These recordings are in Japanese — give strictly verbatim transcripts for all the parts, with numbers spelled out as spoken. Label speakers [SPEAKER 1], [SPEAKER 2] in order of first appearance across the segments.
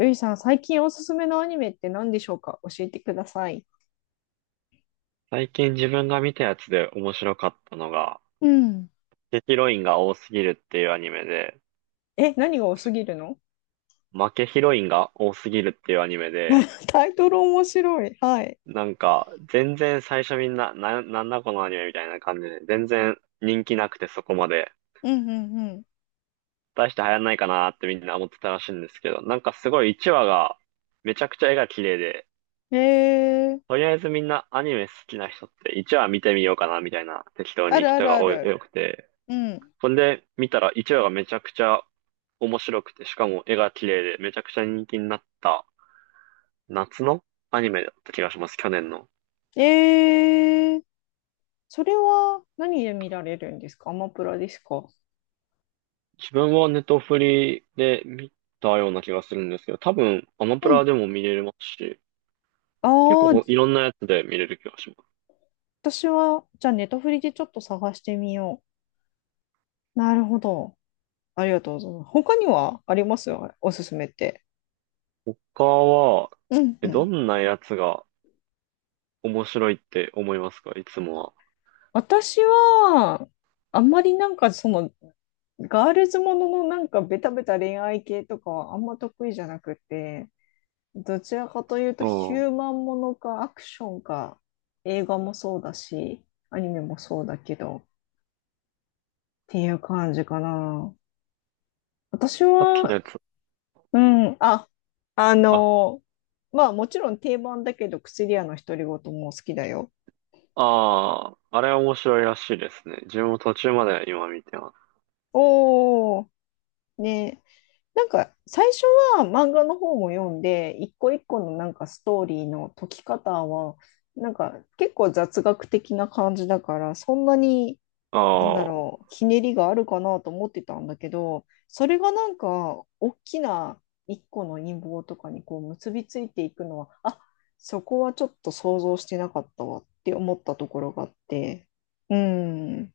[SPEAKER 1] ゆいさん、最近おすすめのアニメって何でしょうか、教えてください。
[SPEAKER 2] 最近自分が見たやつで面白かったのが、
[SPEAKER 1] うん。
[SPEAKER 2] 負けヒロインが多すぎるっていうアニメで、
[SPEAKER 1] え、何が多すぎるの？
[SPEAKER 2] 負けヒロインが多すぎるっていうアニメで、
[SPEAKER 1] タイトル面白い。はい。
[SPEAKER 2] なんか、全然最初みんな、な、なんだこのアニメみたいな感じで、全然人気なくてそこまで、
[SPEAKER 1] うんうんう
[SPEAKER 2] 大して流行んないかなってみんな思ってたらしいんですけど、なんかすごいいちわが、めちゃくちゃ絵が綺麗で、
[SPEAKER 1] ん。えー、
[SPEAKER 2] とりあえずみんなアニメ好きな人っていちわ見てみようかなみたいな適当
[SPEAKER 1] あ
[SPEAKER 2] に
[SPEAKER 1] るあ
[SPEAKER 2] 人
[SPEAKER 1] る
[SPEAKER 2] が
[SPEAKER 1] あ
[SPEAKER 2] 多い
[SPEAKER 1] る。
[SPEAKER 2] 多くて、
[SPEAKER 1] うん。
[SPEAKER 2] それで見たらいちわがめちゃくちゃ面白くて、しかも絵が綺麗でめちゃくちゃ人気になった夏のアニメだった気がします、去年の。
[SPEAKER 1] えー、それは何で見られるんですか？アマプラですか？
[SPEAKER 2] 自分はネトフリで見たような気がするんですけど、多分アマプ
[SPEAKER 1] う
[SPEAKER 2] ラ
[SPEAKER 1] ん。
[SPEAKER 2] でも見れますし、
[SPEAKER 1] あ
[SPEAKER 2] 結構
[SPEAKER 1] あ、
[SPEAKER 2] ほいろんなやつで見れる気がします。
[SPEAKER 1] 私は、じゃあネタフリでちょっと探してみよう。なるほど。ありがとうございます。他にはありますよ、おすすめって。
[SPEAKER 2] 他は、
[SPEAKER 1] うん
[SPEAKER 2] え
[SPEAKER 1] う
[SPEAKER 2] ど
[SPEAKER 1] ん。
[SPEAKER 2] んなやつが面白いって思いますか、いつも
[SPEAKER 1] 私は、あんまりなんかその、ガールズもののなんかベタベタ恋愛系とかはあんま得意じゃなくて、どちらかというと
[SPEAKER 2] は。
[SPEAKER 1] ヒュ
[SPEAKER 2] う
[SPEAKER 1] ー
[SPEAKER 2] ん。
[SPEAKER 1] マンものかアクションか、映画もそうだし、アニメもそうだけど、っていう感じかな。私
[SPEAKER 2] さっきの
[SPEAKER 1] は、
[SPEAKER 2] やつ。
[SPEAKER 1] うん、あ、あ
[SPEAKER 2] あ、
[SPEAKER 1] の、まあもちろん定番だけど、薬屋の独り言も好きだよ。
[SPEAKER 2] ああ、あれは面白いらしいですね。自分も途中まで今見てます。
[SPEAKER 1] おー、ね。なんか最初は漫画の方も読んで、一個一個のなんかストーリーの解き方は、なんか結構雑学的な感じだから、そんなに、なんだ
[SPEAKER 2] ああ。
[SPEAKER 1] ろう、ひねりがあるかなと思ってたんだけど、それがなんか大きな一個の陰謀とかにこう結びついていくのは、あ、そこはちょっと想像してなかったわって思ったところがあって、うん、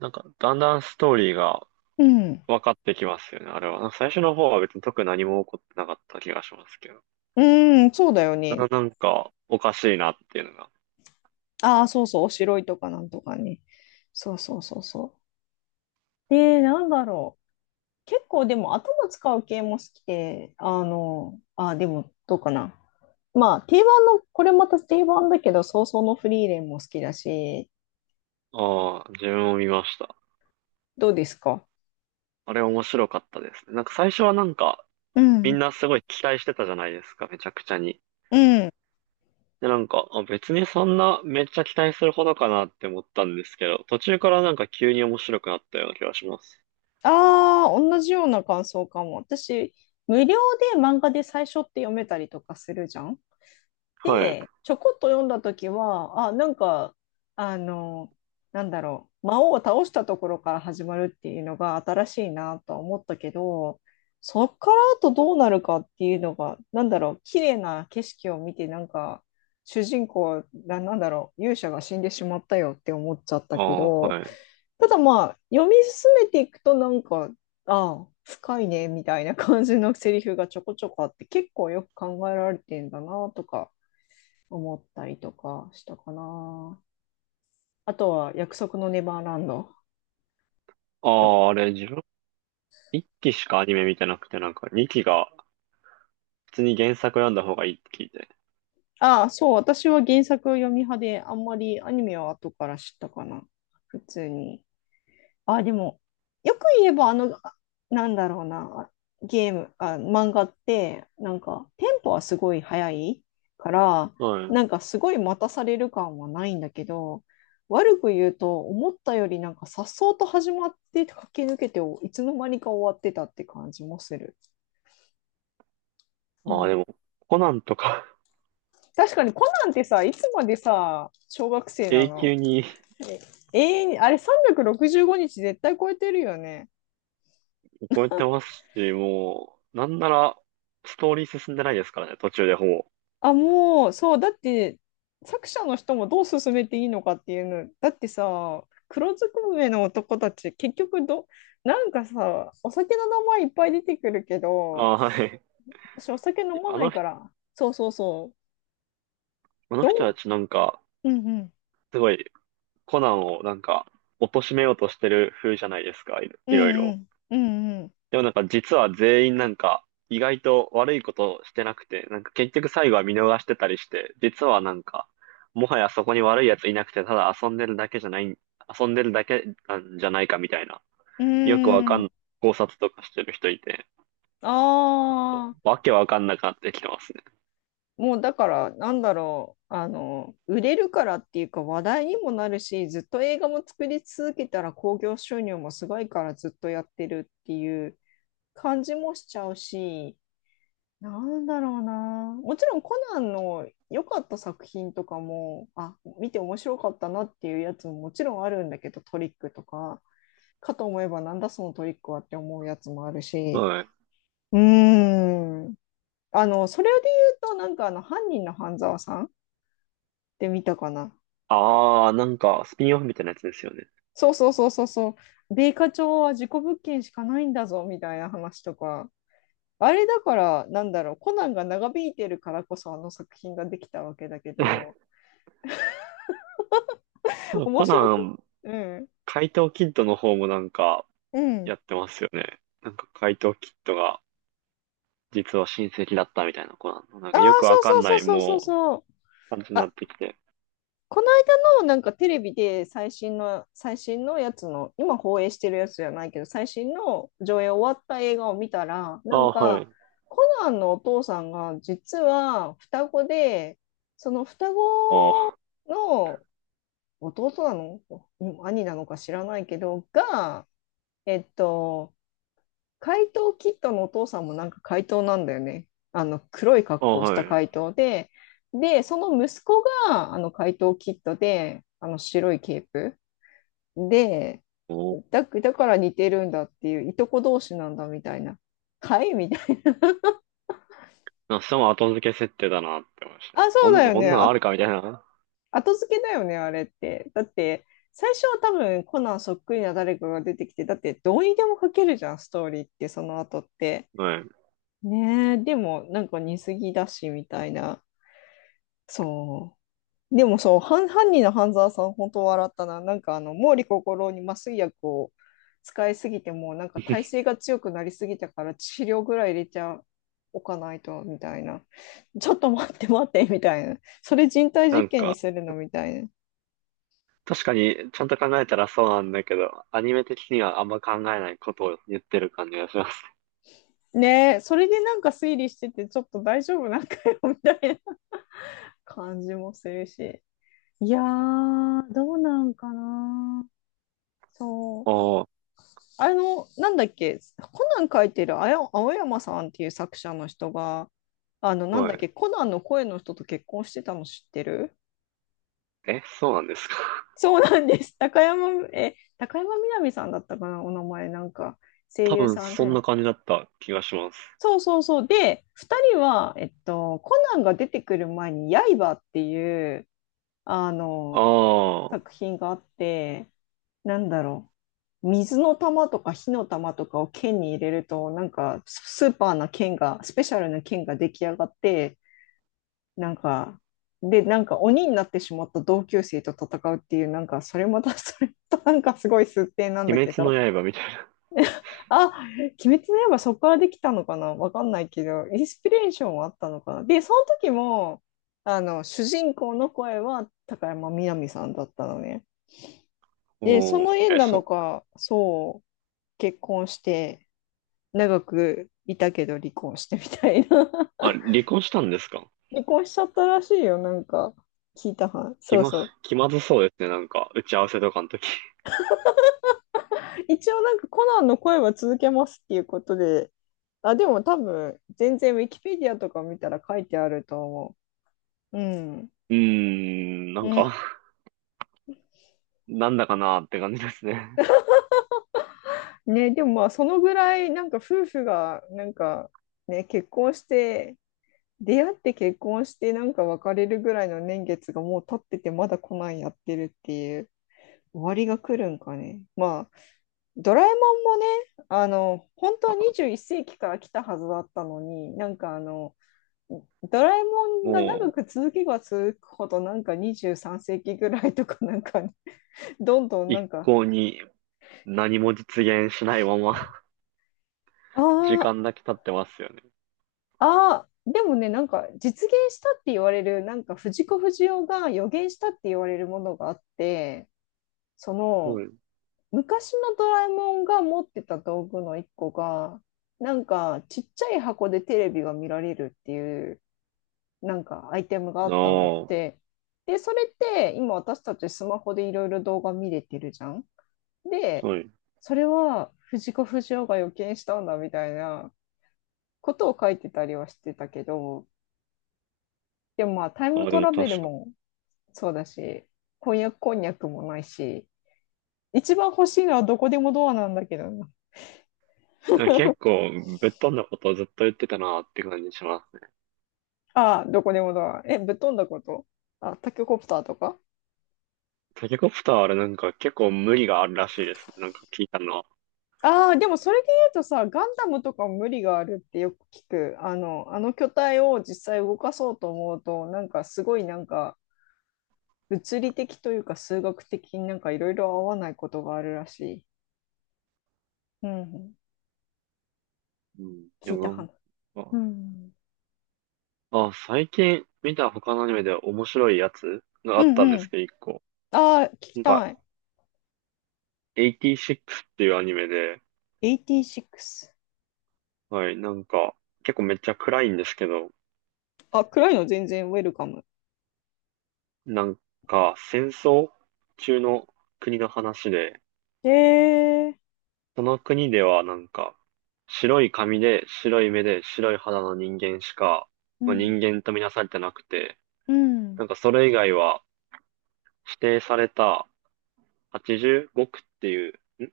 [SPEAKER 2] なんか、だんだんストーリーが
[SPEAKER 1] うん、
[SPEAKER 2] 分かってきますよね、あれは。なんか最初の方は別に特に何も起こってなかった気がしますけど。
[SPEAKER 1] うん、そうだよ
[SPEAKER 2] だ
[SPEAKER 1] ね。
[SPEAKER 2] からなんか、おかしいなっていうのが。
[SPEAKER 1] ああ、そうそう、おしろいとかなんとかね。そうそうそうそう。で、なんだろう。結構でも頭使う系も好きで、あの、あー、でもどうかな。まあ、定番の、これまた定番だけど、早々のフリーレンも好きだし、
[SPEAKER 2] ああ、自分も見ました。
[SPEAKER 1] どうですか？
[SPEAKER 2] あれ面白かったですね。なんか最初はなんか、
[SPEAKER 1] う
[SPEAKER 2] みん
[SPEAKER 1] ん。
[SPEAKER 2] なすごい期待してたじゃないですか、めちゃくちゃに。
[SPEAKER 1] うん。
[SPEAKER 2] で、なんか、あ、別にそんなめっちゃ期待するほどかなって思ったんですけど、途中からなんか急に面白くなったような気がします。
[SPEAKER 1] ああ、同じような感想かも。私、無料で漫画で最初って読めたりとかするじゃん。
[SPEAKER 2] はい。
[SPEAKER 1] ちょこっと読んだ時は、あ、なんか、あの、なんだろう、魔王を倒したところから始まるっていうのが新しいなとは思ったけど、そっからあとどうなるかっていうのが、なんだろう、綺麗な景色を見て、なんか、主人公が、なんだろう、勇者が死んでしまったよって思っちゃった
[SPEAKER 2] あ
[SPEAKER 1] け
[SPEAKER 2] あ、
[SPEAKER 1] ど、
[SPEAKER 2] はい。
[SPEAKER 1] ただまあ、読み進めていくと、なんか、ああ、深いね、みたいな感じのセリフがちょこちょこあって、結構よく考えられてんだなとか。思ったりとかしたかな。あとは約束のネバーランド
[SPEAKER 2] あ
[SPEAKER 1] とか。
[SPEAKER 2] あ、あれ自分、いっきしかアニメ見てなくて、なんかにきが普通に原作読んだ方がいいって聞いて。
[SPEAKER 1] ああ、そう、私は原作を読み派で、あんまりアニメは後から知ったかな。普通に。あ、でも、よく言えば、あの、あなんだろうな、ゲーム、あ、漫画って、なんか、テンポはすごい速いから、
[SPEAKER 2] はい。
[SPEAKER 1] なんか、すごい待たされる感はないんだけど、悪く言うと、思ったよりなんか、颯爽と始まって、駆け抜けて、いつの間にか終わってたって感じもする。う
[SPEAKER 2] ああ、で
[SPEAKER 1] ん。
[SPEAKER 2] も、コナンとか
[SPEAKER 1] 確かに、コナンってさ、いつまでさ、小学 生な
[SPEAKER 2] 永
[SPEAKER 1] の？
[SPEAKER 2] 久に
[SPEAKER 1] え、永遠に、あれさんびゃくろくじゅうごにち絶対超えてるよね。
[SPEAKER 2] 超え てますし、もう、なんなら、ストーリー進んでないですからね、途中でほぼ。
[SPEAKER 1] あ、もう、そう、だって、作者の人もどう進めていいのかっていうの、だってさ、黒ずくめの男たち、結局ど、なんかさ、お酒の名前いっぱい出てくるけ
[SPEAKER 2] あ
[SPEAKER 1] ど、
[SPEAKER 2] あ、はい。
[SPEAKER 1] 私お酒飲ま
[SPEAKER 2] あ
[SPEAKER 1] な
[SPEAKER 2] の、
[SPEAKER 1] いから、そうそうそう、
[SPEAKER 2] あの
[SPEAKER 1] ど
[SPEAKER 2] 人た
[SPEAKER 1] う？
[SPEAKER 2] ちなんか、
[SPEAKER 1] うんうん、
[SPEAKER 2] すごい、コナンをなんか、貶めようとしてる風じゃないですか、いろ
[SPEAKER 1] う
[SPEAKER 2] いろい
[SPEAKER 1] ん
[SPEAKER 2] ろ。
[SPEAKER 1] うん、うん
[SPEAKER 2] でもなんか実は全員なんか意外と悪いことしてなくて、なんか結局最後は見逃してたりして、実はなんか、もはやそこに悪い奴いなくて、ただ遊んでるだけじゃない、遊んでるだけなんじゃないかみたいな、
[SPEAKER 1] う
[SPEAKER 2] よくわ
[SPEAKER 1] ん、
[SPEAKER 2] か
[SPEAKER 1] うー
[SPEAKER 2] ん、
[SPEAKER 1] ん、
[SPEAKER 2] 考察とかしてる人いて、
[SPEAKER 1] ああ、
[SPEAKER 2] わけわかんなくなってきてますね。
[SPEAKER 1] もうだから、なんだろう、あの、売れるからっていうか話題にもなるし、ずっと映画も作り続けたら興行収入もすごいからずっとやってるっていう感じもしちゃうし、なんだろうな。もちろんコナンの良かった作品とかも、あ、見て面白かったなっていうやつももちろんあるんだけど、トリックとか、かと思えばなんだそのトリックはって思うやつもあるし、
[SPEAKER 2] はい。
[SPEAKER 1] うーん。あの、それで言うと、なんかあの、犯人の半沢さんてみたかな。
[SPEAKER 2] あー、なんかスピンオフみたいなやつですよね。
[SPEAKER 1] そうそうそうそうそう。米花町は事故物件しかないんだぞみたいな話とか。あれだから、なんだろう、コナンが長引いてるからこそあの作品ができたわけだけど、面
[SPEAKER 2] コ
[SPEAKER 1] 白
[SPEAKER 2] ナ
[SPEAKER 1] く、
[SPEAKER 2] ン、
[SPEAKER 1] うん。
[SPEAKER 2] 怪盗キッドの方もなんか
[SPEAKER 1] うん。
[SPEAKER 2] やってますよね。なんか怪盗キッドが実は親戚だったみたいな子なの。なん
[SPEAKER 1] ああ、
[SPEAKER 2] かよくわ
[SPEAKER 1] そう
[SPEAKER 2] か
[SPEAKER 1] そ
[SPEAKER 2] ん
[SPEAKER 1] う
[SPEAKER 2] な
[SPEAKER 1] そう
[SPEAKER 2] い、
[SPEAKER 1] そうそう
[SPEAKER 2] も
[SPEAKER 1] そう。
[SPEAKER 2] う、感じにな
[SPEAKER 1] あ、
[SPEAKER 2] ってきて。
[SPEAKER 1] この間のなんかテレビで最新の、最新のやつの、今放映してるやつじゃないけど、最新の上映終わった映画を見たら、
[SPEAKER 2] あ
[SPEAKER 1] なん
[SPEAKER 2] あ、は
[SPEAKER 1] か、
[SPEAKER 2] い。
[SPEAKER 1] コナンのお父さんが実は双子で、その双子
[SPEAKER 2] ああ、
[SPEAKER 1] の弟なの兄なのか知らないけど、が、えっと、怪盗キッドのお父さんもなんか怪盗なんだよね。あの黒い
[SPEAKER 2] あ
[SPEAKER 1] 格
[SPEAKER 2] あ、
[SPEAKER 1] 好をし
[SPEAKER 2] は
[SPEAKER 1] た
[SPEAKER 2] い。
[SPEAKER 1] 怪盗で、で、その息子があの怪盗キッドで、あの白いケープで、
[SPEAKER 2] おお。
[SPEAKER 1] だ、だから似てるんだっていう、いとこ同士なんだみたいな。はいみたい
[SPEAKER 2] なんかそれも後付け設定だなって思いました
[SPEAKER 1] な。
[SPEAKER 2] ね。
[SPEAKER 1] あ、そ
[SPEAKER 2] こ
[SPEAKER 1] う
[SPEAKER 2] ん
[SPEAKER 1] だ
[SPEAKER 2] な、
[SPEAKER 1] よ
[SPEAKER 2] こん
[SPEAKER 1] ね。
[SPEAKER 2] なのあ
[SPEAKER 1] あ、
[SPEAKER 2] るかみたいな。
[SPEAKER 1] 後付けだよね、あれって。だって、最初は多分コナンそっくりな誰かが出てきて、だってどうにでも書けるじゃん、ストーリーって、その後って。
[SPEAKER 2] はい。
[SPEAKER 1] ねえ、でもなんか似すぎだし、みたいな。そう。でもそう、犯、犯人の半沢さん、本当笑ったな。なんかあの、毛利心に麻酔薬を使いすぎても、なんか耐性 が強くなりすぎたから治療ぐらい入れちゃおかないと、みたいな。ちょっと待って待って、みたいな。それ人体
[SPEAKER 2] な
[SPEAKER 1] 実
[SPEAKER 2] ん
[SPEAKER 1] 験に
[SPEAKER 2] か、
[SPEAKER 1] するのみたいな。
[SPEAKER 2] 確かに、ちゃんと考えたらそうなんだけど、アニメ的にはあんま考えないことを言ってる感じがします。
[SPEAKER 1] ねえ、それでなんか推理してて、ちょっと大丈夫なんかよ、みたいな感じもするし。いやー、どうなんかな。そう。
[SPEAKER 2] ああ、
[SPEAKER 1] あの、なんだっけ、コナン書いてるあや青山さんっていう作者の人が、あの、なん
[SPEAKER 2] は
[SPEAKER 1] だっ
[SPEAKER 2] い。
[SPEAKER 1] け、コナンの声の人と結婚してたの知ってる？
[SPEAKER 2] え、そうなんですか。
[SPEAKER 1] そうなんです。高山、え、高山みなみさんだったかな、お名前、なんか、声
[SPEAKER 2] 多
[SPEAKER 1] 優
[SPEAKER 2] 分、
[SPEAKER 1] さん
[SPEAKER 2] そん
[SPEAKER 1] で。
[SPEAKER 2] な感じだった気がします。
[SPEAKER 1] そうそうそう。で、ふたりは、えっと、コナンが出てくる前に、刃っていう、あ
[SPEAKER 2] あ
[SPEAKER 1] の、
[SPEAKER 2] あ、
[SPEAKER 1] 作品があって、なんだろう。水の玉とか火の玉とかを剣に入れると、なんかスーパーな剣が、スペシャルな剣が出来上がって、なんか、で、なんか鬼になってしまった同級生と戦うっていう、なんかそれまた それとなんかすごい数点なんだ
[SPEAKER 2] 鬼
[SPEAKER 1] け
[SPEAKER 2] 滅の
[SPEAKER 1] ど、
[SPEAKER 2] 刃みたいな。
[SPEAKER 1] あ、鬼滅の刃そこからできたのかなわかんないけど、インスピレーションはあったのかな。で、その時も、あの、主人公の声は高山みなみさんだったのね。で、
[SPEAKER 2] お
[SPEAKER 1] その
[SPEAKER 2] お、
[SPEAKER 1] 縁
[SPEAKER 2] え、
[SPEAKER 1] な
[SPEAKER 2] そ
[SPEAKER 1] の
[SPEAKER 2] う。
[SPEAKER 1] か、そう、結婚して長くいたけど離婚してみたいな。
[SPEAKER 2] あ、離婚したんですか。
[SPEAKER 1] 離婚しちゃったらしいよ、なんか聞いたはん、
[SPEAKER 2] 気
[SPEAKER 1] そう
[SPEAKER 2] ま、
[SPEAKER 1] そう。
[SPEAKER 2] 気まずそうですね、なんか、打ち合わせとかの時。
[SPEAKER 1] 一応なんかコナンの声は続けますっていうことで、あでも多分全然ウィキペディアとか見たら書いてあると思う。うん
[SPEAKER 2] うーん、な
[SPEAKER 1] う
[SPEAKER 2] んか、
[SPEAKER 1] ん。
[SPEAKER 2] なんだかなーって感じですね。
[SPEAKER 1] ね、でもまあそのぐらいなんか夫婦がなんかね、結婚して出会って結婚してなんか別れるぐらいの年月がもう経ってて、まだコナンやってるっていう。終わりが来るんかね。まあ、ドラえもんもね、あの、本当は にじゅういっせいき世紀から来たはずだったのに、なんかあの、ドラえもんが長
[SPEAKER 2] も
[SPEAKER 1] く続けば続くほど、なんかにじゅうさんせいき世紀ぐらいとか、なんかね、どんどん
[SPEAKER 2] う、
[SPEAKER 1] なん
[SPEAKER 2] 一
[SPEAKER 1] か。
[SPEAKER 2] 向に何も実現しないまま
[SPEAKER 1] あ
[SPEAKER 2] 時
[SPEAKER 1] あ。
[SPEAKER 2] 間だけ経ってますよね。
[SPEAKER 1] ああ、でもね、なんか実現したって言われる、なんか藤子不二雄が予言したって言われるものがあって、そ
[SPEAKER 2] は
[SPEAKER 1] の、
[SPEAKER 2] い。
[SPEAKER 1] 昔のドラえもんが持ってた道具の一個が、なんかちっちゃい箱でテレビが見られるっていうなんかアイテムがあったんだっ
[SPEAKER 2] ああ、
[SPEAKER 1] て。で、それって今私たちスマホでいろいろ動画見れてるじゃん。で、
[SPEAKER 2] はい。
[SPEAKER 1] それは藤子不二雄が予見したんだみたいなことを書いてたりはしてたけど、でもまあタイ
[SPEAKER 2] あ
[SPEAKER 1] ム
[SPEAKER 2] あ、で
[SPEAKER 1] ト
[SPEAKER 2] も
[SPEAKER 1] ラベル
[SPEAKER 2] 確か
[SPEAKER 1] もそうだし、婚約こんにゃくもないし、一番欲しいのはどこでもドアなんだけどね。
[SPEAKER 2] に。結構、ぶっ飛んだことをずっと言ってたなーって感じしますね。
[SPEAKER 1] ああ、どこでもドア。え、ぶっ飛んだこと。あ、タケコプターとか。
[SPEAKER 2] タケコプターあれなんか結構無理があるらしいですね。なんか聞いたのは。
[SPEAKER 1] ああ、でもそれで言うとさ、ガンダムとかも無理があるってよく聞く。あの、あの巨体を実際動かそうと思うと、なんかすごいなんか物理的というか数学的になんかいろいろ合わないことがあるらしい。うん。
[SPEAKER 2] うん。で
[SPEAKER 1] 聞いた
[SPEAKER 2] も
[SPEAKER 1] 話。
[SPEAKER 2] なん
[SPEAKER 1] う
[SPEAKER 2] か
[SPEAKER 1] ん。
[SPEAKER 2] あ、最近見た他のアニメで面白いやつがあ
[SPEAKER 1] う
[SPEAKER 2] ったんで
[SPEAKER 1] んう
[SPEAKER 2] す
[SPEAKER 1] ん。
[SPEAKER 2] けど、一個。
[SPEAKER 1] ああ、聞き
[SPEAKER 2] なん
[SPEAKER 1] た
[SPEAKER 2] か、
[SPEAKER 1] い。
[SPEAKER 2] エイティシックスっていうアニメで、
[SPEAKER 1] エイティシックス。
[SPEAKER 2] はい、なんか、結構めっちゃ暗いんですけど、
[SPEAKER 1] あ、暗いの全然ウェルカム。
[SPEAKER 2] なんか、戦争中の国の話で、
[SPEAKER 1] へえー。
[SPEAKER 2] その国ではなんか、白い髪で、白い目で、白い肌の人間しか、
[SPEAKER 1] う
[SPEAKER 2] まあ、
[SPEAKER 1] ん。
[SPEAKER 2] 人間とみなされてなくて、
[SPEAKER 1] うん。
[SPEAKER 2] なんかそれ以外は指定されたはちじゅうご区っていう、ん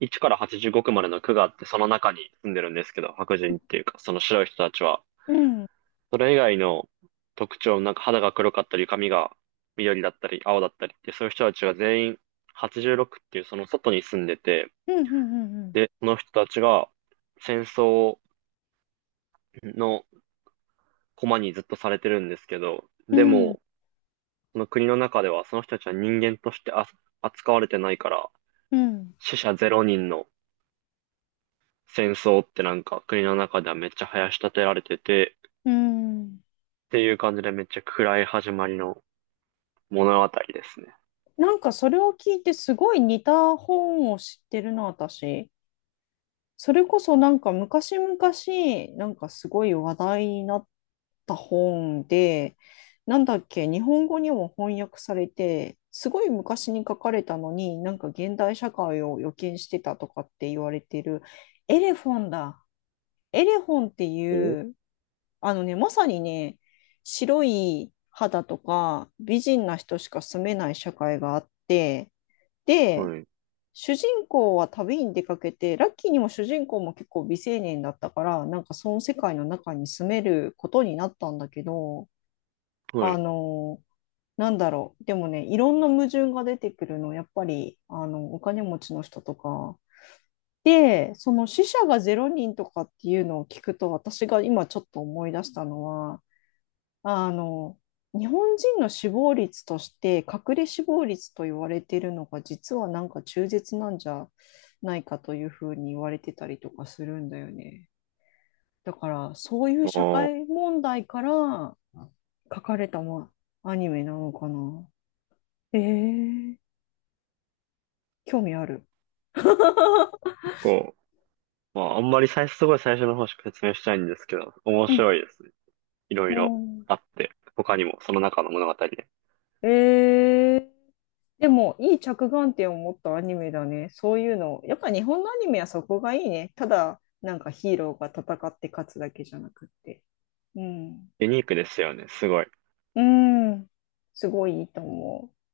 [SPEAKER 2] いちからはちじゅうご区までの区があって、その中に住んでるんですけど、白人っていうか、その白い人たちは、
[SPEAKER 1] うん。うん。
[SPEAKER 2] それ以外の特徴、なんか肌が黒かったり、髪が緑だったり、青だったりって、そういう人たちは全員エイティシックスっていうその外に住んでて、
[SPEAKER 1] うん。うん。うん。
[SPEAKER 2] で、その人たちが戦争の駒にずっとされてるんですけど、
[SPEAKER 1] う
[SPEAKER 2] で
[SPEAKER 1] ん
[SPEAKER 2] も、その国の中ではその人たちは人間としてあ扱われてないから、
[SPEAKER 1] うん。
[SPEAKER 2] 死者ゼロ人の戦争ってなんか国の中ではめっちゃ囃し立てられてて、
[SPEAKER 1] うん。
[SPEAKER 2] っていう感じでめっちゃ暗い始まりの物語ですね。
[SPEAKER 1] なんかそれを聞いてすごい似た本を知ってるな、私。それこそなんか昔々、なんかすごい話題になった本で、なんだっけ、日本語にも翻訳されて、すごい昔に書かれたのに、なんか現代社会を予見してたとかって言われてる、エレフォンだ。エレフォンって
[SPEAKER 2] お
[SPEAKER 1] いうあのね、まさにね、白い肌とか美人な人しか住めない社会があって、で、
[SPEAKER 2] はい。
[SPEAKER 1] 主人公は旅に出かけて、ラッキーにも主人公も結構未成年だったから、なんかその世界の中に住めることになったんだけど、
[SPEAKER 2] は
[SPEAKER 1] あ
[SPEAKER 2] い。
[SPEAKER 1] の、なんだろう、でもね、いろんな矛盾が出てくるの、やっぱり、あの、お金持ちの人とか。で、その死者がゼロ人とかっていうのを聞くと、私が今ちょっと思い出したのは、あの、日本人の死亡率として、隠れ死亡率と言われているのが、実はなんか中絶なんじゃないかというふうに言われてたりとかするんだよね。だから、そういう
[SPEAKER 2] あ
[SPEAKER 1] 社
[SPEAKER 2] あ、
[SPEAKER 1] 会問題から書かれた、ま、アニメなのかな。えー、興味ある。
[SPEAKER 2] 結構、まああんまり最初、すごい最初の方しか説明したいんですけど、面
[SPEAKER 1] うん。
[SPEAKER 2] 白いですね。いろいろ
[SPEAKER 1] も
[SPEAKER 2] あって、他にもその中の物語で。
[SPEAKER 1] う、ええ、でも、いい着眼点を持ったアニメだね。そういうの。やっぱ日本のアニメはそこがいいね。ただ、なんかヒーローが戦って勝つだけじゃなくって。うん。
[SPEAKER 2] ユニークですよね、すごい。
[SPEAKER 1] うん。すごいいいと思う。